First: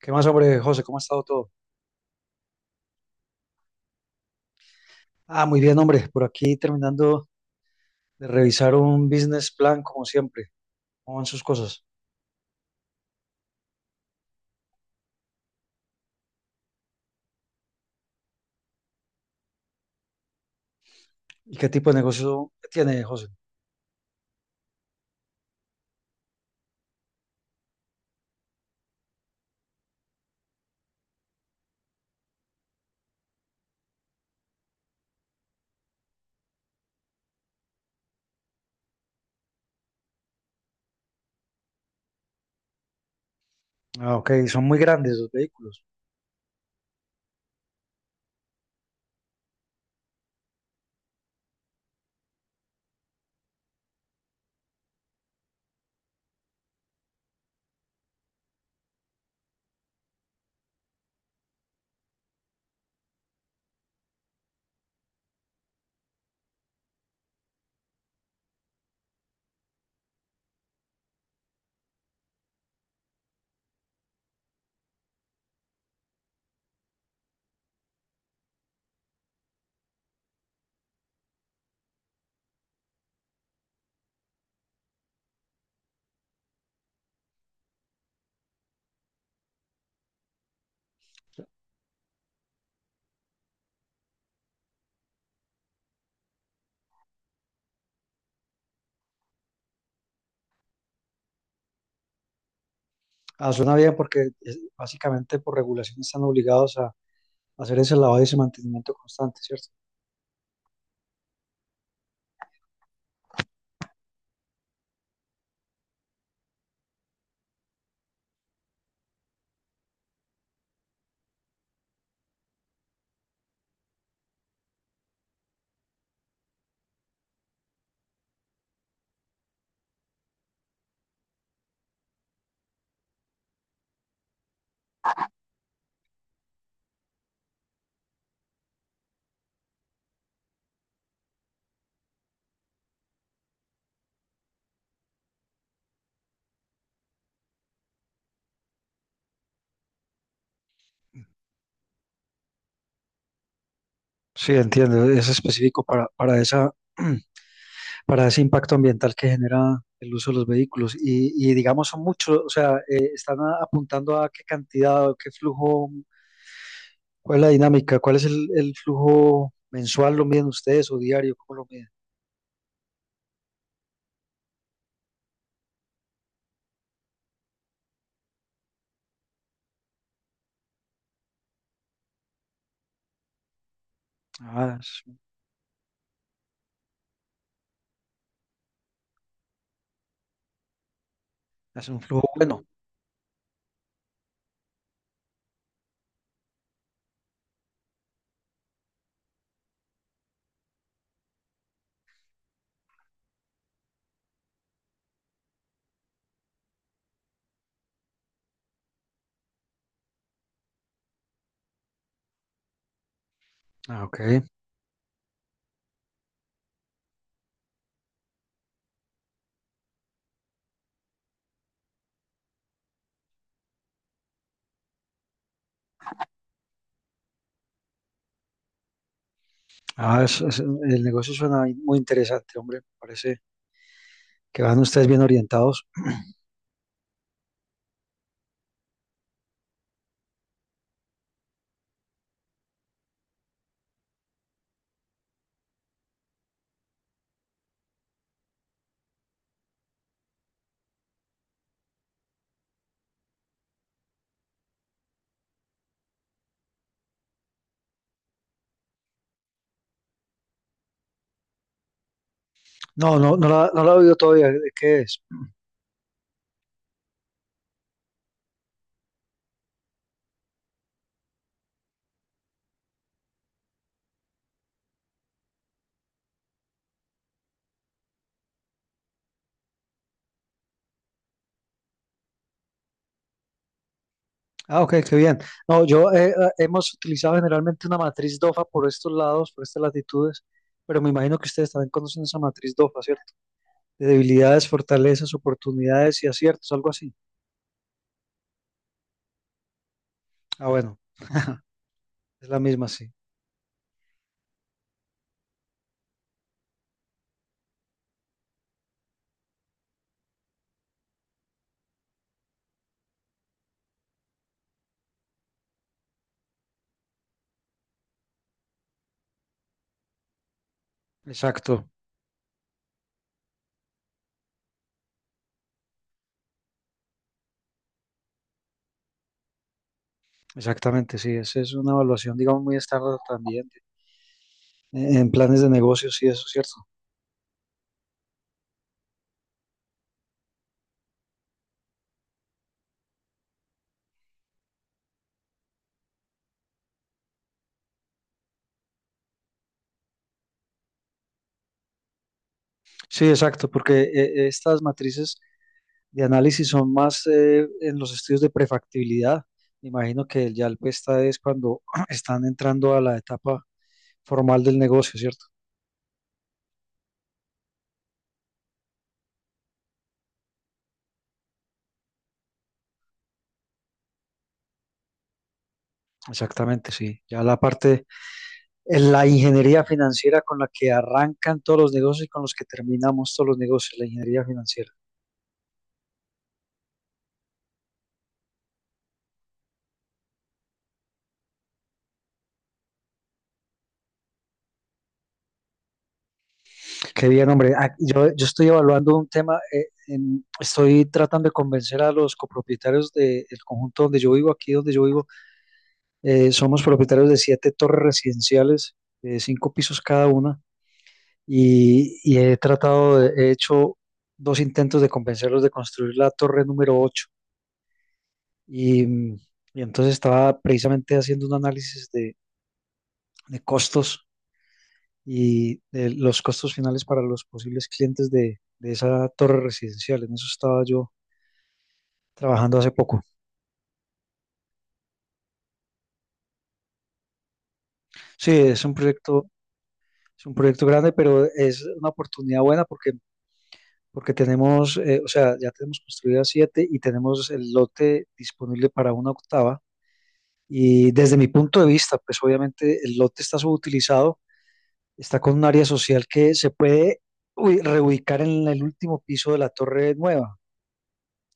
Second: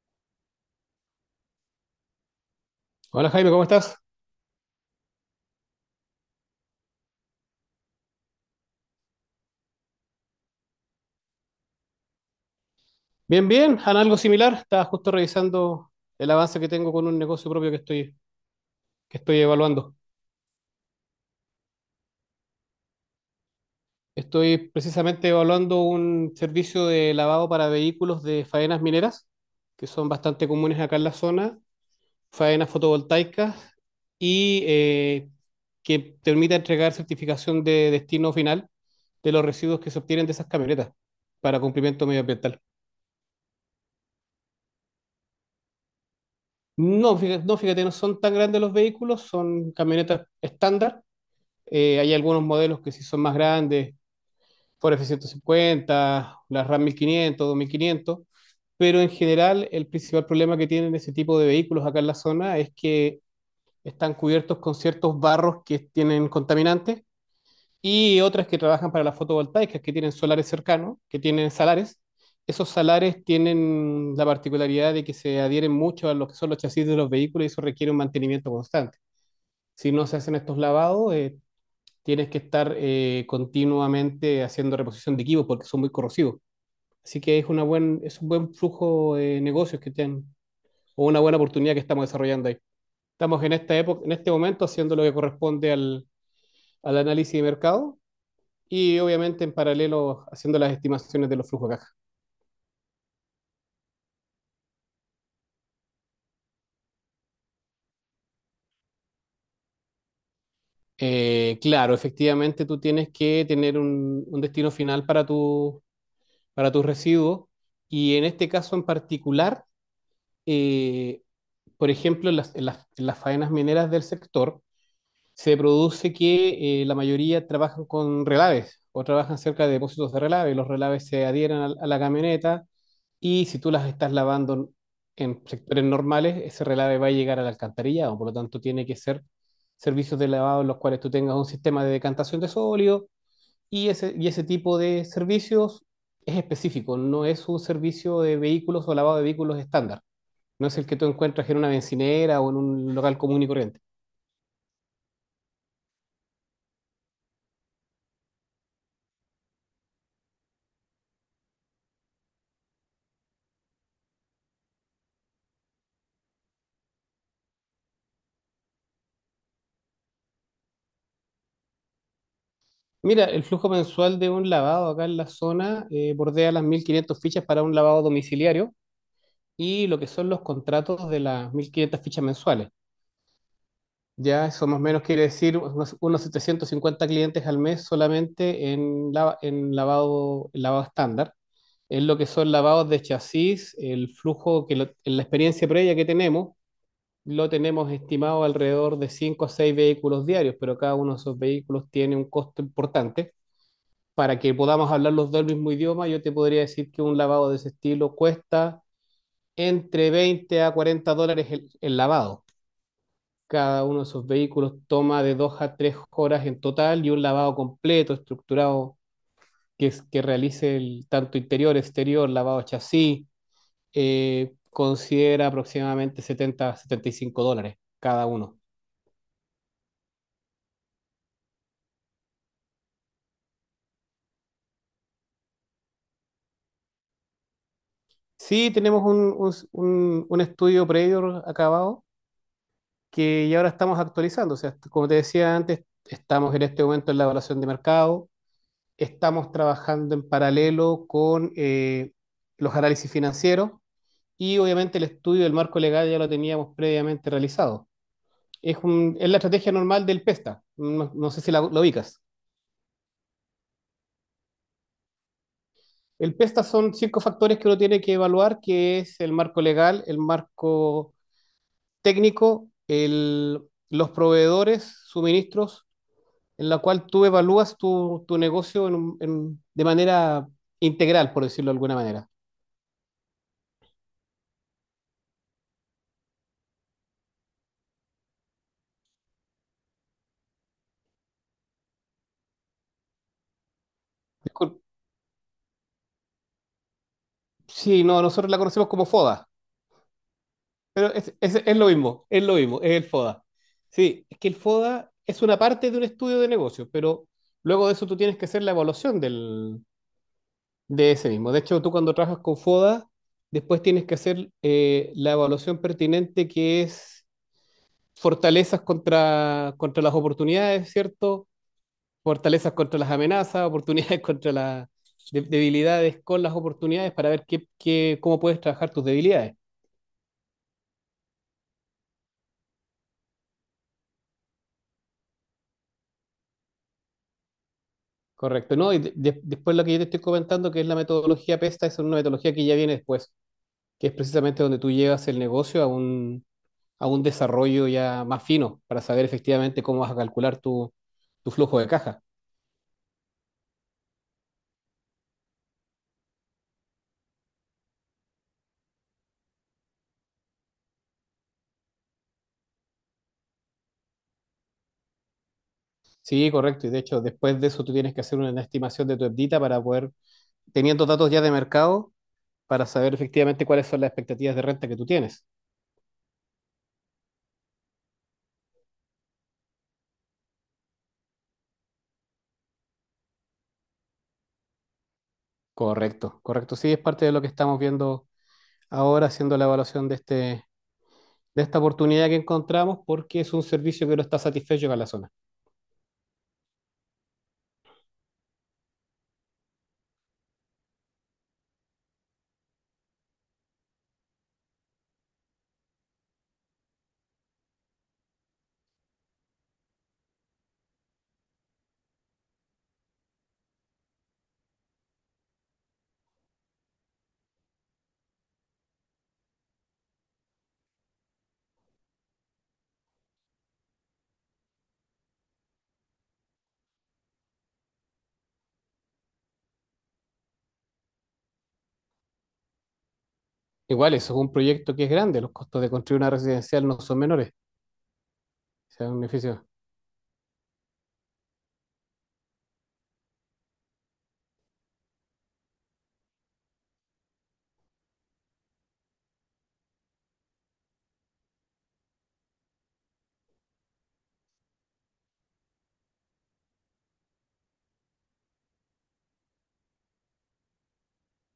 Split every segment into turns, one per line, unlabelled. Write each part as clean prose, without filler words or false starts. ¿Qué más, hombre, José? ¿Cómo ha estado todo?
Hola Jaime, ¿cómo estás?
Ah, muy bien, hombre. Por aquí terminando de revisar un business plan, como siempre. ¿Cómo van sus cosas?
Bien, bien, en algo similar. Estaba justo revisando el avance que tengo con un negocio propio que estoy evaluando.
¿Y qué tipo de negocio tiene, José?
Estoy precisamente evaluando un servicio de lavado para vehículos de faenas mineras, que son bastante comunes acá en la zona, faenas fotovoltaicas y que permita entregar certificación de destino final de los residuos que se obtienen de esas camionetas para cumplimiento medioambiental.
Ah, ok, son muy grandes los vehículos.
No, fíjate, no, fíjate, no son tan grandes los vehículos, son camionetas estándar. Hay algunos modelos que sí son más grandes, Ford F-150, la Ram 1500, 2500, pero en general el principal problema que tienen ese tipo de vehículos acá en la zona es que están cubiertos con ciertos barros que tienen contaminantes y otras que trabajan para las fotovoltaicas, que tienen solares cercanos, que tienen salares. Esos salares tienen la particularidad de que se adhieren mucho a lo que son los chasis de los vehículos y eso requiere un mantenimiento constante. Si no se hacen estos lavados, tienes que estar continuamente haciendo reposición de equipos porque son muy corrosivos. Así que es un buen flujo de negocios que tienen o una buena oportunidad que estamos desarrollando ahí. Estamos en esta época, en este momento haciendo lo que corresponde al análisis de mercado y obviamente en paralelo haciendo las estimaciones de los flujos de caja.
Ah, suena bien porque básicamente por regulación están obligados a hacer ese lavado y ese mantenimiento constante, ¿cierto?
Claro, efectivamente tú tienes que tener un destino final para para tus residuos y en este caso en particular, eh, por ejemplo, en las faenas mineras del sector, se produce que la mayoría trabajan con relaves o trabajan cerca de depósitos de relaves. Los relaves se adhieren a la camioneta y si tú las estás lavando en sectores normales, ese relave va a llegar al alcantarillado. Por lo tanto, tiene que ser servicios de lavado en los cuales tú tengas un sistema de decantación de sólido y ese tipo de servicios es específico, no es un servicio de vehículos o lavado de vehículos estándar. No es el que tú encuentras en una bencinera o en un local común y corriente.
Sí, entiendo. Es específico para esa, para ese impacto ambiental que genera el uso de los vehículos. Y digamos, son muchos, o sea, están apuntando a qué cantidad o qué flujo. ¿Cuál es la dinámica? ¿Cuál es el flujo mensual? ¿Lo miden ustedes o diario? ¿Cómo lo miden?
Mira, el flujo mensual de un lavado acá en la zona bordea las 1.500 fichas para un lavado domiciliario y lo que son los contratos de las 1.500 fichas mensuales. Ya eso
Ah,
más o menos quiere decir unos 750 clientes al mes solamente en, en lavado estándar.
es un
En lo que
flujo
son
bueno.
lavados de chasis, el flujo que lo- en la experiencia previa que tenemos, lo tenemos estimado alrededor de 5 a 6 vehículos diarios, pero cada uno de esos vehículos tiene un costo importante. Para que podamos hablar los dos el mismo idioma, yo te podría decir que un lavado de ese estilo cuesta entre 20 a $40 el lavado. Cada uno
Ah,
de esos
ok.
vehículos toma de 2 a 3 horas en total, y un lavado completo, estructurado, que realice tanto interior, exterior, lavado chasis, considera aproximadamente 70 a $75 cada uno.
Ah, el negocio suena muy interesante, hombre. Parece que van ustedes bien orientados.
Sí, tenemos un estudio previo acabado que ya ahora estamos actualizando. O sea, como te decía antes, estamos en este momento en la evaluación de mercado, estamos trabajando en paralelo con los análisis financieros, y obviamente el estudio del marco legal ya lo teníamos previamente realizado. Es la estrategia normal del PESTA, no, no sé si lo ubicas.
No, no, no la he oído todavía. ¿De ¿Qué es?
El PESTA son 5 factores que uno tiene que evaluar, que es el marco legal, el marco técnico, el, los proveedores, suministros, en la cual tú evalúas tu negocio en de manera integral, por decirlo de alguna manera.
Ah, ok, qué bien. No, yo hemos utilizado generalmente una matriz DOFA por estos lados, por estas latitudes, pero me imagino que ustedes también conocen esa matriz DOFA, ¿cierto? De debilidades,
Discul-
fortalezas, oportunidades y aciertos, algo así.
Sí, no, nosotros la conocemos como FODA,
Ah, bueno,
pero es lo mismo, es
es
lo
la
mismo,
misma,
es el
sí.
FODA. Sí, es que el FODA es una parte de un estudio de negocio, pero luego de eso tú tienes que hacer la evaluación de ese mismo. De hecho, tú cuando trabajas con FODA, después tienes que hacer la evaluación pertinente, que es fortalezas contra las oportunidades, ¿cierto?
Exacto.
Fortalezas contra las amenazas, oportunidades contra las debilidades, con las oportunidades, para ver cómo puedes trabajar tus debilidades.
Exactamente, sí, esa es una evaluación, digamos, muy estándar también en planes de negocios, sí, eso es cierto.
Correcto, ¿no? Y después lo que yo te estoy comentando, que es la metodología PESTA, es una metodología que ya viene después, que es precisamente donde tú llevas el negocio a a un desarrollo ya más fino para saber efectivamente cómo vas a calcular tu flujo de caja.
Sí, exacto, porque estas matrices de análisis son más en los estudios de prefactibilidad. Me imagino que el PESTA es cuando están entrando a la etapa formal del negocio, ¿cierto?
Sí, correcto. Y de hecho, después de eso tú tienes que hacer una estimación de tu EBITDA para poder, teniendo datos ya de mercado, para saber efectivamente cuáles son las expectativas de renta que tú tienes.
Exactamente, sí. Ya la parte, en la ingeniería financiera con la que arrancan todos los negocios y con los que terminamos todos los negocios, la ingeniería financiera.
Correcto, correcto. Sí, es parte de lo que estamos viendo ahora, haciendo la evaluación de este, de esta oportunidad que encontramos, porque es un servicio que no está satisfecho con la zona.
Qué bien, hombre. Ah, yo estoy evaluando un tema, estoy tratando de convencer a los copropietarios del conjunto donde yo vivo, aquí donde yo vivo. Somos propietarios de siete torres residenciales, de cinco pisos cada una, y he tratado, he hecho dos intentos de convencerlos de construir la torre número ocho. Y, y entonces estaba precisamente haciendo un análisis de costos y los costos finales para los posibles clientes de esa torre residencial. En eso estaba yo trabajando hace poco.
Igual, eso es un proyecto que es grande, los costos de construir una residencial no son menores, o
Sí,
sea, es un edificio.
es un proyecto grande, pero es una oportunidad buena porque, porque tenemos, o sea, ya tenemos construidas siete y tenemos el lote disponible para una octava. Y desde mi punto de vista, pues obviamente el lote está subutilizado, está con un área social que se puede uy, reubicar en el último piso de la torre nueva.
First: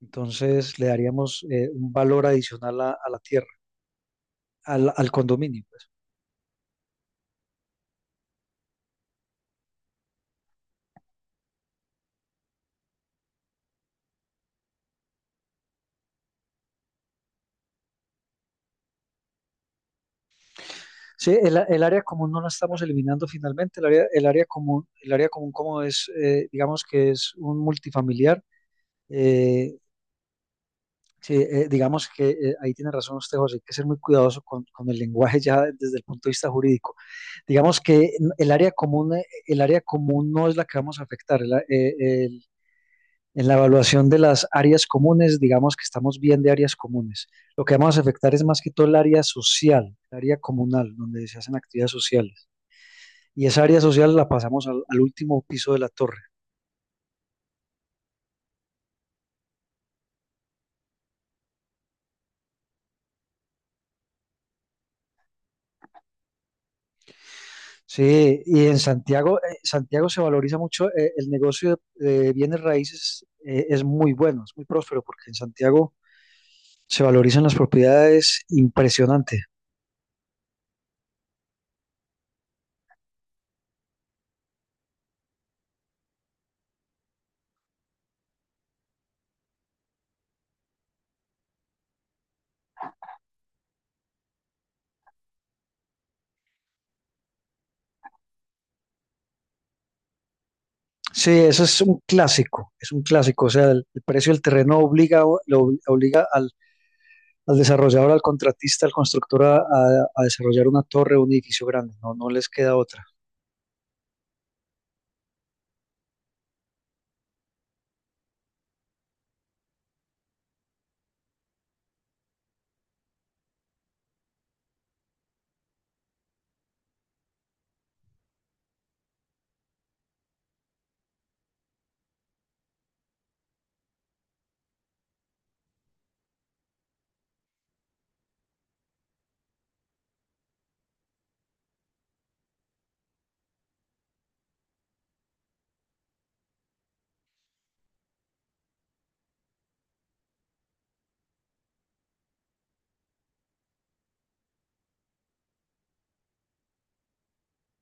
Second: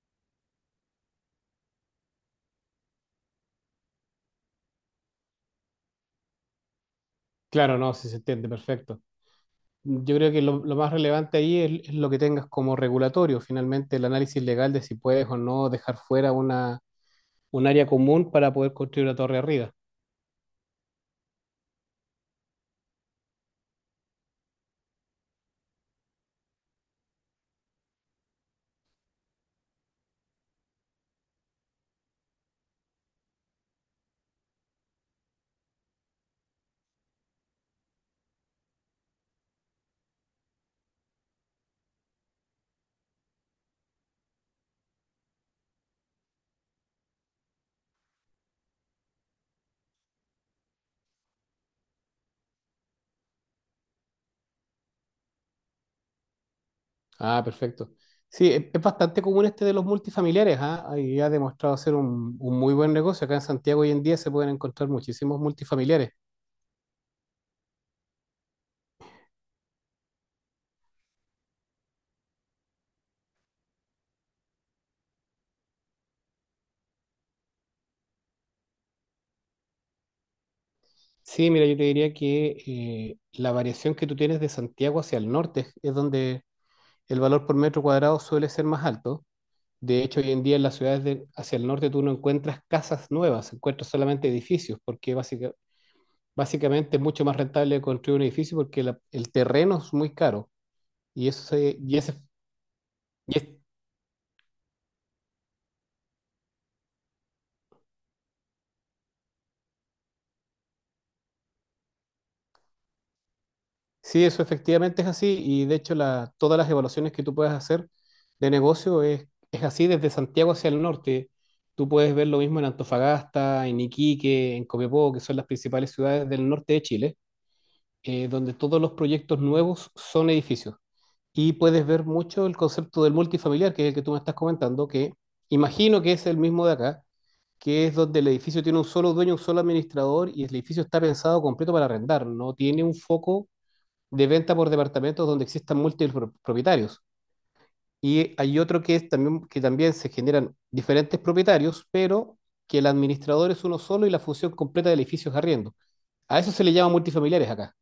Entonces le daríamos un valor adicional a la tierra, al condominio, pues.
Claro, no, sí se entiende, perfecto. Yo creo que lo más relevante ahí es lo que tengas como regulatorio, finalmente el análisis legal de si puedes o no dejar fuera un área común para poder construir una torre arriba.
Sí, el área común no la estamos eliminando finalmente. El área, el área común como es, digamos que es un multifamiliar. eh, sí, digamos que ahí tiene razón usted, José, hay que ser muy cuidadoso con el lenguaje ya desde el punto de vista jurídico. Digamos que el área común, no es la que vamos a afectar. El- En la evaluación de las áreas comunes, digamos que estamos bien de áreas comunes. Lo que vamos a afectar es más que todo el área social, el área comunal, donde se hacen actividades sociales. Y esa área social la pasamos al último piso de la torre.
Ah, perfecto. Sí, es bastante común este de los multifamiliares, ¿ah? Y ha demostrado ser un muy buen negocio. Acá en Santiago hoy en día se pueden encontrar muchísimos multifamiliares.
Sí, y en Santiago, Santiago se valoriza mucho, el negocio de bienes raíces es muy bueno, es muy próspero, porque en Santiago se valorizan las propiedades impresionante.
Sí, mira, yo te diría que la variación que tú tienes de Santiago hacia el norte es donde el valor por metro cuadrado suele ser más alto. De hecho, hoy en día en las ciudades hacia el norte tú no encuentras casas nuevas, encuentras solamente edificios, porque básicamente es mucho más rentable construir un edificio porque el terreno es muy caro. Y
Sí,
eso
eso
se- y ese,
es un
y
clásico, o
es-
sea, el precio del terreno obliga, lo obliga al al desarrollador, al contratista, al constructor a, a desarrollar una torre, un edificio grande, no, no les queda otra.
Sí, eso efectivamente es así, y de hecho todas las evaluaciones que tú puedes hacer de negocio es así desde Santiago hacia el norte. Tú puedes ver lo mismo en Antofagasta, en Iquique, en Copiapó, que son las principales ciudades del norte de Chile, donde todos los proyectos nuevos son edificios. Y puedes ver mucho el concepto del multifamiliar, que es el que tú me estás comentando, que imagino que es el mismo de acá, que es donde el edificio tiene un solo dueño, un solo administrador, y el edificio está pensado completo para arrendar, no tiene un foco de venta por departamentos donde existan múltiples propietarios. Y hay otro que es también, que también se generan diferentes propietarios, pero que el administrador es uno solo y la función completa del edificio es arriendo. A eso se le llama multifamiliares acá.